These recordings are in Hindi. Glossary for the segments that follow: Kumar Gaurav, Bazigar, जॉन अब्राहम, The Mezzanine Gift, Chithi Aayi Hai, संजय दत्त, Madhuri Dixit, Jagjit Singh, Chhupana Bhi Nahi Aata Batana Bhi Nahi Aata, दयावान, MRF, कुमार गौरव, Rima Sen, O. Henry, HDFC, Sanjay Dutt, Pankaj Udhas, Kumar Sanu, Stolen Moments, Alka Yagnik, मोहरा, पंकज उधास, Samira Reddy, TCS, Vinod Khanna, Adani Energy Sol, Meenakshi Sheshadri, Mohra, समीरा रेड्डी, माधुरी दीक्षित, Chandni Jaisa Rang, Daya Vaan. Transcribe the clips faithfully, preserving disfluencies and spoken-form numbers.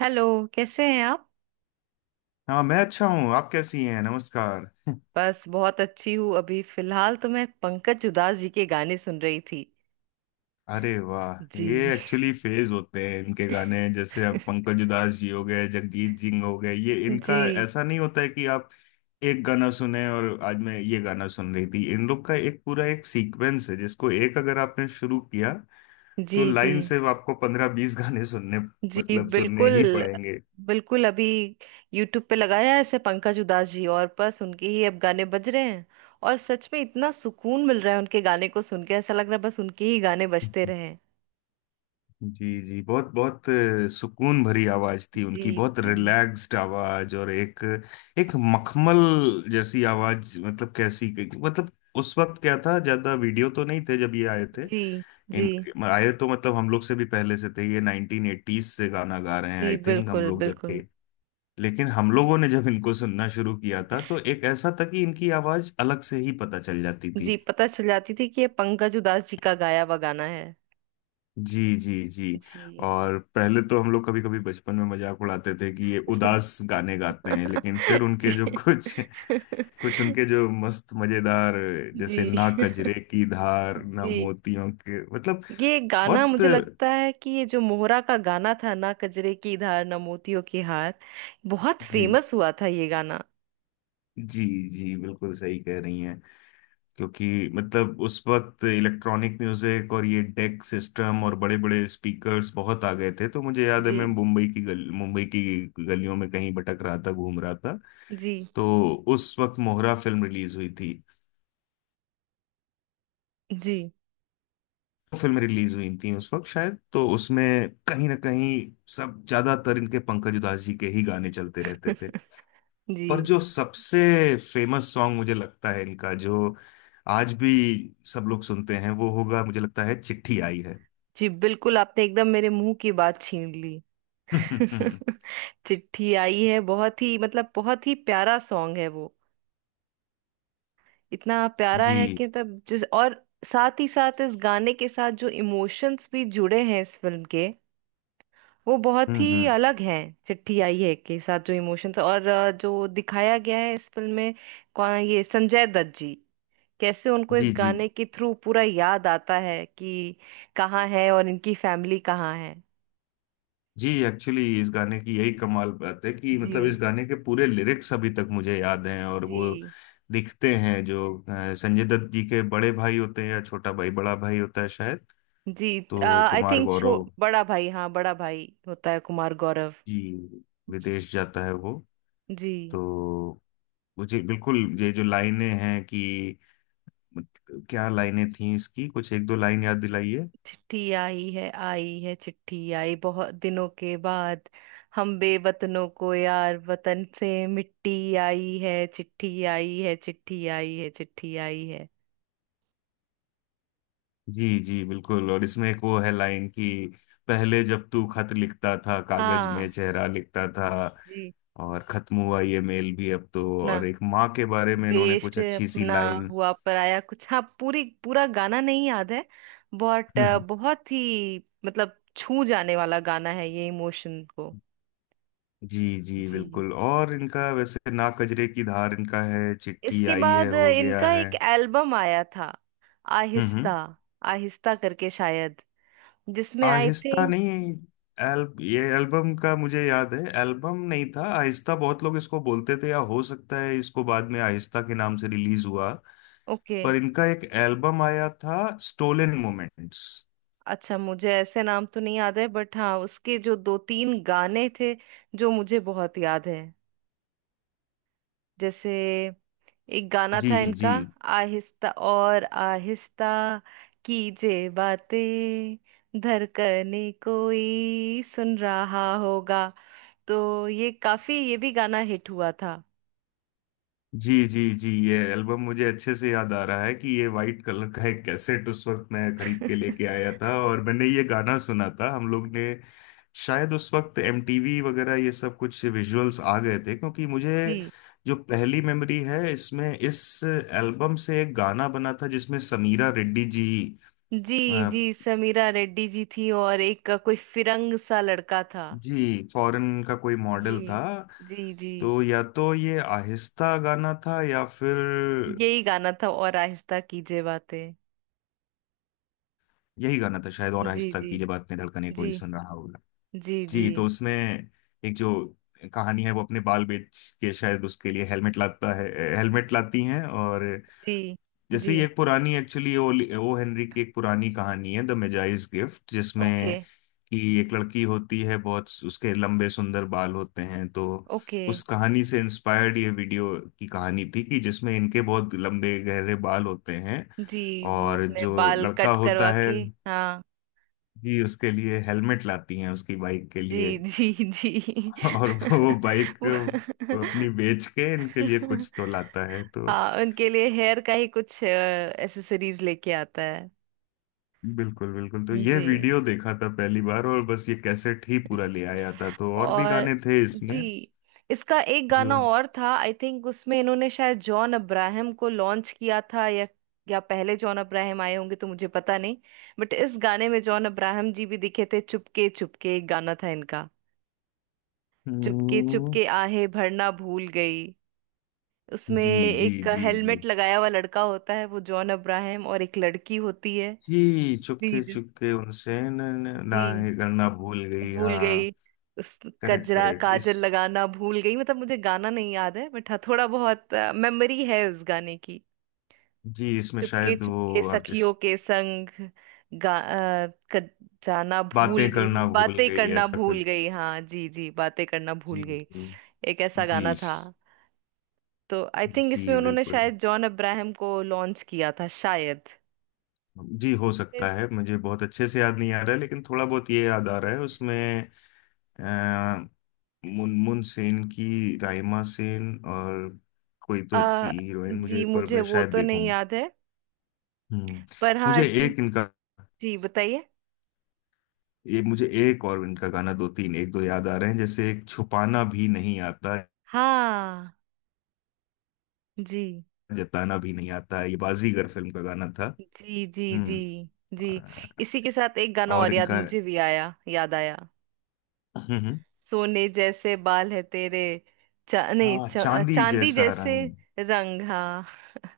हेलो। कैसे हैं आप। हाँ, मैं अच्छा हूँ। आप कैसी हैं? नमस्कार। बस बहुत अच्छी हूँ। अभी फिलहाल तो मैं पंकज उधास जी के गाने सुन रही थी। अरे वाह, ये जी। एक्चुअली फेज होते हैं इनके गाने। जैसे अब पंकज उधास जी हो गए, जगजीत सिंह हो गए, ये इनका जी। ऐसा नहीं होता है कि आप एक गाना सुने। और आज मैं ये गाना सुन रही थी। इन लोग का एक पूरा एक सीक्वेंस है जिसको एक अगर आपने शुरू किया जी। तो जी। लाइन से आपको पंद्रह बीस गाने सुनने, जी मतलब सुनने ही बिल्कुल। पड़ेंगे। बिल्कुल अभी यूट्यूब पे लगाया है ऐसे पंकज उधास जी और बस उनके ही अब गाने बज रहे हैं। और सच में इतना सुकून मिल रहा है उनके गाने को सुन के ऐसा लग रहा है बस उनके ही गाने बजते रहें। जी, जी। बहुत बहुत अ, सुकून भरी आवाज थी जी। उनकी। बहुत जी। रिलैक्स्ड आवाज, और एक एक मखमल जैसी आवाज, मतलब कैसी? मतलब उस वक्त क्या था, ज्यादा वीडियो तो नहीं थे जब ये आए थे। जी। जी। इन आए तो मतलब हम लोग से भी पहले से थे ये। नाइनटीन एटीज से गाना गा रहे हैं, जी आई थिंक हम बिल्कुल। लोग जब थे। बिल्कुल। लेकिन हम लोगों ने जब इनको सुनना शुरू किया था तो एक ऐसा था कि इनकी आवाज अलग से ही पता चल जाती थी। जी पता चल जाती थी कि ये पंकज उधास जी का गाया हुआ गाना है। जी, जी, जी। जी। और पहले तो हम लोग कभी कभी बचपन में मजाक उड़ाते थे कि ये उदास गाने गाते हैं। लेकिन फिर उनके जो जी कुछ कुछ उनके जो मस्त मजेदार, जैसे जी। ना कजरे की धार ना जी मोतियों के, मतलब ये गाना मुझे बहुत। लगता है कि ये जो मोहरा का गाना था, ना कजरे की धार ना मोतियों की हार, बहुत जी, फेमस हुआ था ये गाना। जी, जी, बिल्कुल सही कह रही हैं। क्योंकि मतलब उस वक्त इलेक्ट्रॉनिक म्यूजिक और ये डेक सिस्टम और बड़े बड़े स्पीकर्स बहुत आ गए थे। तो मुझे याद है, जी। मैं मुंबई की गल मुंबई की गलियों में कहीं भटक रहा था, घूम रहा था। जी। तो उस वक्त मोहरा फिल्म रिलीज हुई थी जी। फिल्म रिलीज हुई थी उस वक्त शायद। तो उसमें कहीं ना कहीं सब ज्यादातर इनके पंकज उधास जी के ही गाने चलते रहते थे। पर जी। जो सबसे फेमस सॉन्ग मुझे लगता है इनका, जो आज भी सब लोग सुनते हैं, वो होगा मुझे लगता है चिट्ठी आई है। जी बिल्कुल, आपने एकदम मेरे मुंह की बात छीन ली। हम्म। चिट्ठी आई है बहुत ही मतलब बहुत ही प्यारा सॉन्ग है वो। इतना प्यारा है जी। कि तब जिस और साथ ही साथ इस गाने के साथ जो इमोशंस भी जुड़े हैं इस फिल्म के, वो बहुत हम्म, ही हम्म। अलग हैं। चिट्ठी आई है के साथ जो इमोशंस और अ, जो दिखाया गया है इस फिल्म में, कौन ये संजय दत्त जी, कैसे उनको इस जी, जी, गाने के थ्रू पूरा याद आता है कि कहाँ है और इनकी फैमिली कहाँ है। जी। एक्चुअली इस गाने की यही कमाल बात है कि जी। मतलब इस गाने के पूरे लिरिक्स अभी तक मुझे याद हैं। और वो जी। दिखते हैं जो अ, संजय दत्त जी के बड़े भाई होते हैं, या छोटा भाई, बड़ा भाई होता है शायद। जी। तो आई कुमार थिंक गौरव बड़ा भाई, हाँ बड़ा भाई होता है कुमार गौरव। जी विदेश जाता है वो। जी। तो मुझे बिल्कुल ये जो लाइनें हैं कि, मतलब क्या लाइनें थी इसकी, कुछ एक दो लाइन याद दिलाइए। चिट्ठी आई है, आई है चिट्ठी आई बहुत दिनों के बाद, हम बेवतनों को यार वतन से मिट्टी आई है, चिट्ठी आई है, चिट्ठी आई है, चिट्ठी आई है। जी, जी, बिल्कुल। और इसमें एक वो है लाइन कि पहले जब तू खत लिखता था कागज में हाँ। चेहरा लिखता था। जी। और खत्म हुआ ये मेल भी अब तो। ना और एक माँ के बारे में इन्होंने देश कुछ अच्छी सी अपना लाइन। हुआ पराया कुछ, हाँ पूरी पूरा गाना नहीं याद है बट बहुत ही मतलब छू जाने वाला गाना है ये इमोशन को। जी, जी, जी। बिल्कुल। और इनका वैसे ना कजरे की धार इनका है, चिट्ठी इसके आई है बाद हो गया इनका है। एक एल्बम आया था, हम्म, हम्म। आहिस्ता आहिस्ता करके शायद, जिसमें आई आहिस्ता थिंक। नहीं। एल, ये एल्बम का मुझे याद है, एल्बम नहीं था आहिस्ता। बहुत लोग इसको बोलते थे, या हो सकता है इसको बाद में आहिस्ता के नाम से रिलीज हुआ। ओके। पर इनका एक एल्बम आया था, स्टोलन मोमेंट्स। अच्छा मुझे ऐसे नाम तो नहीं याद है बट हाँ उसके जो दो तीन गाने थे जो मुझे बहुत याद है। जैसे एक गाना जी, था इनका, जी, आहिस्ता और आहिस्ता कीजे बातें, धड़कने कोई सुन रहा होगा। तो ये काफी, ये भी गाना हिट हुआ था। जी, जी, जी। ये एल्बम मुझे अच्छे से याद आ रहा है कि ये वाइट कलर का एक कैसेट उस वक्त मैं खरीद के लेके आया था, और मैंने ये गाना सुना था हम लोग ने। शायद उस वक्त एमटीवी वगैरह ये सब कुछ विजुअल्स आ गए थे, क्योंकि मुझे जी। जो पहली मेमोरी है इसमें इस एल्बम से, एक गाना बना था जिसमें समीरा रेड्डी जी, जी। अ, जी समीरा रेड्डी जी थी और एक अ, कोई फिरंग सा लड़का था। जी फॉरेन का कोई जी। मॉडल था। जी। जी। तो या तो ये आहिस्ता गाना था या फिर यही गाना था और आहिस्ता कीजिए बातें। यही गाना था शायद। और जी। आहिस्ता जी। कीजिए बात ने, धड़कने जी। कोई सुन रहा होगा। जी। जी। जी, तो उसमें एक जो कहानी है, वो अपने बाल बेच के शायद उसके लिए हेलमेट लाता है हेलमेट लाती हैं। और जी। जैसे जी। ये एक पुरानी एक्चुअली, ओ, ओ हेनरी की एक पुरानी कहानी है, द मेजाइज गिफ्ट, ओके। जिसमें कि एक लड़की होती है, बहुत उसके लंबे सुंदर बाल होते हैं। तो ओके। उस कहानी से इंस्पायर्ड ये वीडियो की कहानी थी कि जिसमें इनके बहुत लंबे गहरे बाल होते हैं। जी वो और अपने जो बाल लड़का कट होता करवा है के, हाँ। ही, उसके लिए हेलमेट लाती हैं उसकी बाइक के लिए। जी। जी। जी। और वो बाइक वो अपनी बेच के इनके लिए कुछ तो लाता है तो। हाँ उनके लिए हेयर का ही कुछ एसेसरीज लेके आता है। बिल्कुल, बिल्कुल। तो ये जी। वीडियो देखा था पहली बार, और बस ये कैसेट ही पूरा ले आया था। तो और भी और गाने थे इसमें। जी। इसका एक जो गाना और था, आई थिंक उसमें इन्होंने शायद जॉन अब्राहम को लॉन्च किया था, या या पहले जॉन अब्राहम आए होंगे तो मुझे पता नहीं। बट इस गाने में जॉन अब्राहम जी भी दिखे थे, चुपके चुपके एक गाना था इनका। चुपके हम्म, चुपके आहें भरना भूल गई। उसमें जी, जी, एक जी, हेलमेट जी, लगाया हुआ लड़का होता है वो जॉन अब्राहम और एक लड़की होती है। जी। चुपके जी। चुपके उनसे न, न, ना जी ये करना भूल गई, भूल हाँ। गई। उस करेक्ट, कजरा करेक्ट। इस काजल लगाना भूल गई, मतलब मुझे गाना नहीं याद है बट हाँ थोड़ा बहुत मेमोरी है उस गाने की। जी, इसमें चुपके शायद चुपके वो आप जिस, सखियों के संग गा, अ, क- जाना भूल बातें करना गई, भूल बातें गई करना ऐसा भूल कुछ। गई, हाँ। जी। जी। बातें करना भूल जी, गई, जी, एक ऐसा जी, गाना था। तो आई थिंक जी, इसमें उन्होंने बिल्कुल। शायद जॉन अब्राहम को लॉन्च किया था शायद। जी, हो फिर, सकता है मुझे बहुत अच्छे से याद नहीं आ रहा है, लेकिन थोड़ा बहुत ये याद आ रहा है उसमें। अ, मुनमुन सेन की, राइमा सेन और कोई तो थी अ, हीरोइन जी मुझे, पर मुझे मैं वो शायद तो देखूं। नहीं याद है हम्म। पर हाँ मुझे इसमें। एक इनका जी बताइए। ये मुझे एक और इनका गाना दो तीन एक दो याद आ रहे हैं, जैसे एक छुपाना भी नहीं आता हाँ। जी। जताना भी नहीं आता, ये बाजीगर फिल्म का गाना था। जी। जी। जी। हम्म। जी। अ, इसी के साथ एक गाना और और याद इनका। मुझे भी आया, याद आया, हम्म, हम्म। सोने जैसे बाल है तेरे, चा, नहीं हाँ, चा, चांदी चांदी जैसा जैसे रंग। रंग, हाँ।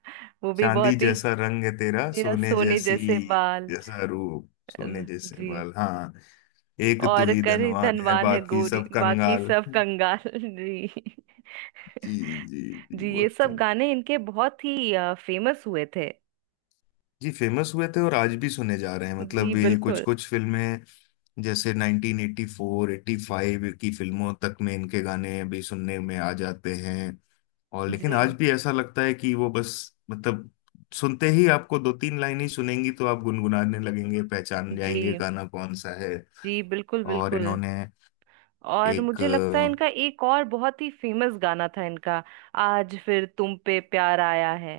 वो भी चांदी बहुत ही जैसा रंग है तेरा, तेरा सोने सोने जैसी जैसे बाल, जैसा रूप, सोने अ, जैसे जी। माल, हाँ। एक तू और ही करे धनवान है धनवान है बाकी गोरी सब बाकी कंगाल। सब कंगाल। जी। जी, जी, जी, जी ये बहुत। सब गाने इनके बहुत ही फेमस हुए थे। जी, फेमस हुए थे और आज भी सुने जा रहे हैं, जी मतलब ये कुछ बिल्कुल। कुछ फिल्में जैसे nineteen eighty four eighty five की फिल्मों तक में इनके गाने अभी सुनने में आ जाते हैं। और लेकिन जी। आज भी ऐसा लगता है कि वो बस मतलब सुनते ही आपको दो तीन लाइन ही सुनेंगी तो आप गुनगुनाने लगेंगे, पहचान जाएंगे जी। गाना कौन सा है। जी बिल्कुल। और बिल्कुल। इन्होंने और एक मुझे अ, लगता है इनका एक और बहुत ही फेमस गाना था इनका, आज फिर तुम पे प्यार आया है।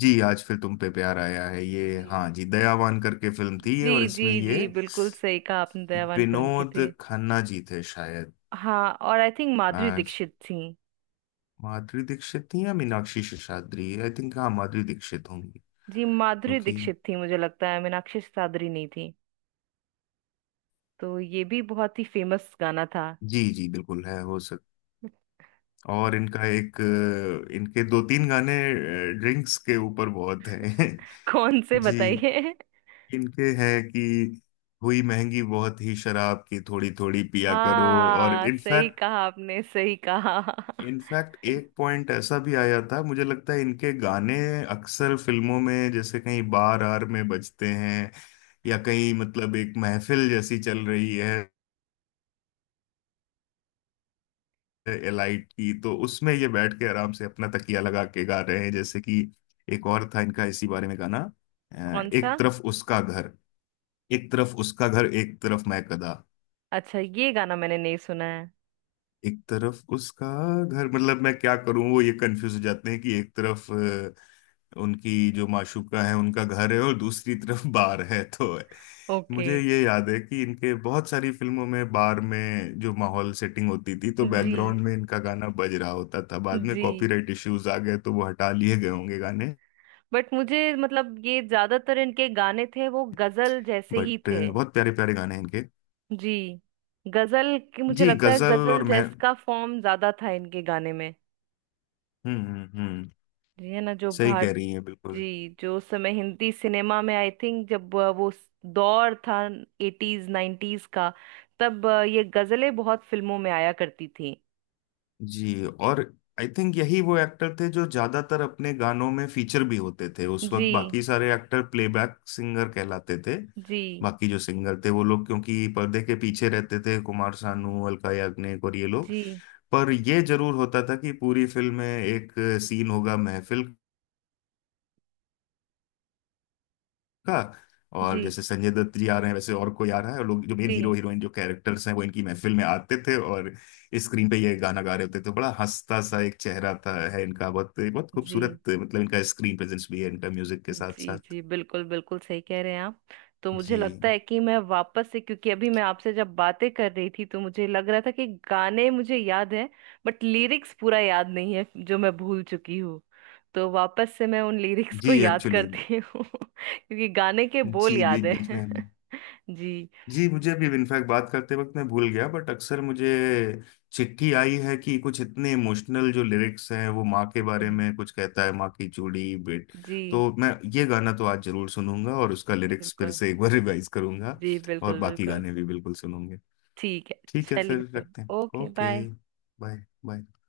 जी, आज फिर तुम पे प्यार आया है ये, जी। हाँ जी, दयावान करके फिल्म थी ये, जी। और जी। इसमें ये जी बिल्कुल सही कहा आपने, दयावान फिल्म के विनोद थे। खन्ना जी थे शायद। हाँ और आई थिंक माधुरी आज दीक्षित थी। माधुरी दीक्षित थी या मीनाक्षी शेषाद्री, आई थिंक हाँ माधुरी दीक्षित होंगी, जी माधुरी क्योंकि दीक्षित थी, मुझे लगता है मीनाक्षी सादरी नहीं थी। तो ये भी बहुत ही फेमस गाना था। जी, जी, बिल्कुल है हो सक और इनका एक अ, इनके दो तीन गाने ड्रिंक्स के ऊपर बहुत हैं। कौन से जी, बताइए। इनके हैं कि हुई महंगी बहुत ही शराब की, थोड़ी थोड़ी पिया करो। और हाँ सही इनफैक्ट, कहा आपने, सही कहा। इनफैक्ट एक पॉइंट ऐसा भी आया था, मुझे लगता है इनके गाने अक्सर फिल्मों में, जैसे कहीं बार आर में बजते हैं, या कहीं मतलब एक महफिल जैसी चल रही है एलाइट की, तो उसमें ये बैठ के आराम से अपना तकिया लगा के गा रहे हैं। जैसे कि एक और था इनका इसी बारे में गाना, अ, कौन सा। एक तरफ उसका घर, एक तरफ उसका घर एक तरफ मैं कदा अच्छा ये गाना मैंने नहीं सुना है। एक तरफ उसका घर, मतलब मैं क्या करूं। वो ये कंफ्यूज हो जाते हैं कि एक तरफ अ, उनकी जो माशूका है उनका घर है, और दूसरी तरफ बार है तो। ओके। मुझे ये याद है कि इनके बहुत सारी फिल्मों में बार में जो माहौल सेटिंग होती थी तो जी। बैकग्राउंड में इनका गाना बज रहा होता था। बाद में जी। कॉपीराइट इश्यूज आ गए तो वो हटा लिए गए होंगे गाने। बट मुझे मतलब ये ज्यादातर इनके गाने थे वो गजल जैसे ही बट थे। बहुत प्यारे प्यारे गाने हैं इनके। जी गजल की मुझे जी, लगता है गजल गजल और मैं। जैस का फॉर्म ज्यादा था इनके गाने में। हम्म, हम्म, हम्म। जी है ना। जो सही कह भारत रही हैं बिल्कुल। जी जो उस समय हिंदी सिनेमा में आई थिंक जब अ, वो स- दौर था, एटीज नाइन्टीज का। तब अ, ये गजलें बहुत फिल्मों में आया करती थी। जी। और आई थिंक यही वो एक्टर थे जो ज्यादातर अपने गानों में फीचर भी होते थे। उस जी। वक्त बाकी सारे एक्टर प्लेबैक सिंगर कहलाते थे। जी। बाकी जो सिंगर थे वो लोग, क्योंकि पर्दे के पीछे रहते थे, कुमार सानू, अलका याग्निक और ये लोग। जी। पर ये जरूर होता था कि पूरी फिल्म में एक सीन होगा महफिल का, और जी। जैसे संजय दत्त जी आ रहे हैं वैसे और कोई आ रहा है, और लोग जो मेन जी। हीरो हीरोइन जो कैरेक्टर्स हैं वो इनकी महफिल में आते थे, और स्क्रीन पे ये गाना गा रहे होते थे। बड़ा हंसता सा एक चेहरा था है इनका, बहुत बहुत जी। खूबसूरत, मतलब इनका स्क्रीन प्रेजेंस भी है इनका म्यूजिक के साथ जी। साथ। जी बिल्कुल। बिल्कुल सही कह रहे हैं आप। तो मुझे जी, लगता है कि मैं वापस से, क्योंकि अभी मैं आपसे जब बातें कर रही थी तो मुझे लग रहा था कि गाने मुझे याद हैं बट लिरिक्स पूरा याद नहीं है जो मैं भूल चुकी हूँ। तो वापस से मैं उन लिरिक्स को जी, याद एक्चुअली। करती हूँ क्योंकि गाने के बोल जी, याद बीच बीच हैं। में हमें। जी। जी, मुझे अभी इनफैक्ट बात करते वक्त मैं भूल गया, बट अक्सर मुझे चिट्ठी आई है कि कुछ इतने इमोशनल जो लिरिक्स हैं वो माँ के जी। बारे जी में कुछ कहता है, माँ की चूड़ी। बेट जी, तो मैं ये गाना तो आज जरूर सुनूंगा, और उसका लिरिक्स फिर बिल्कुल। से एक बार रिवाइज करूंगा। जी और बिल्कुल बाकी बिल्कुल। गाने भी बिल्कुल सुनूंगे। ठीक है। ठीक है, चलिए फिर फिर। रखते हैं। Okay okay, bye. Bye. Bye.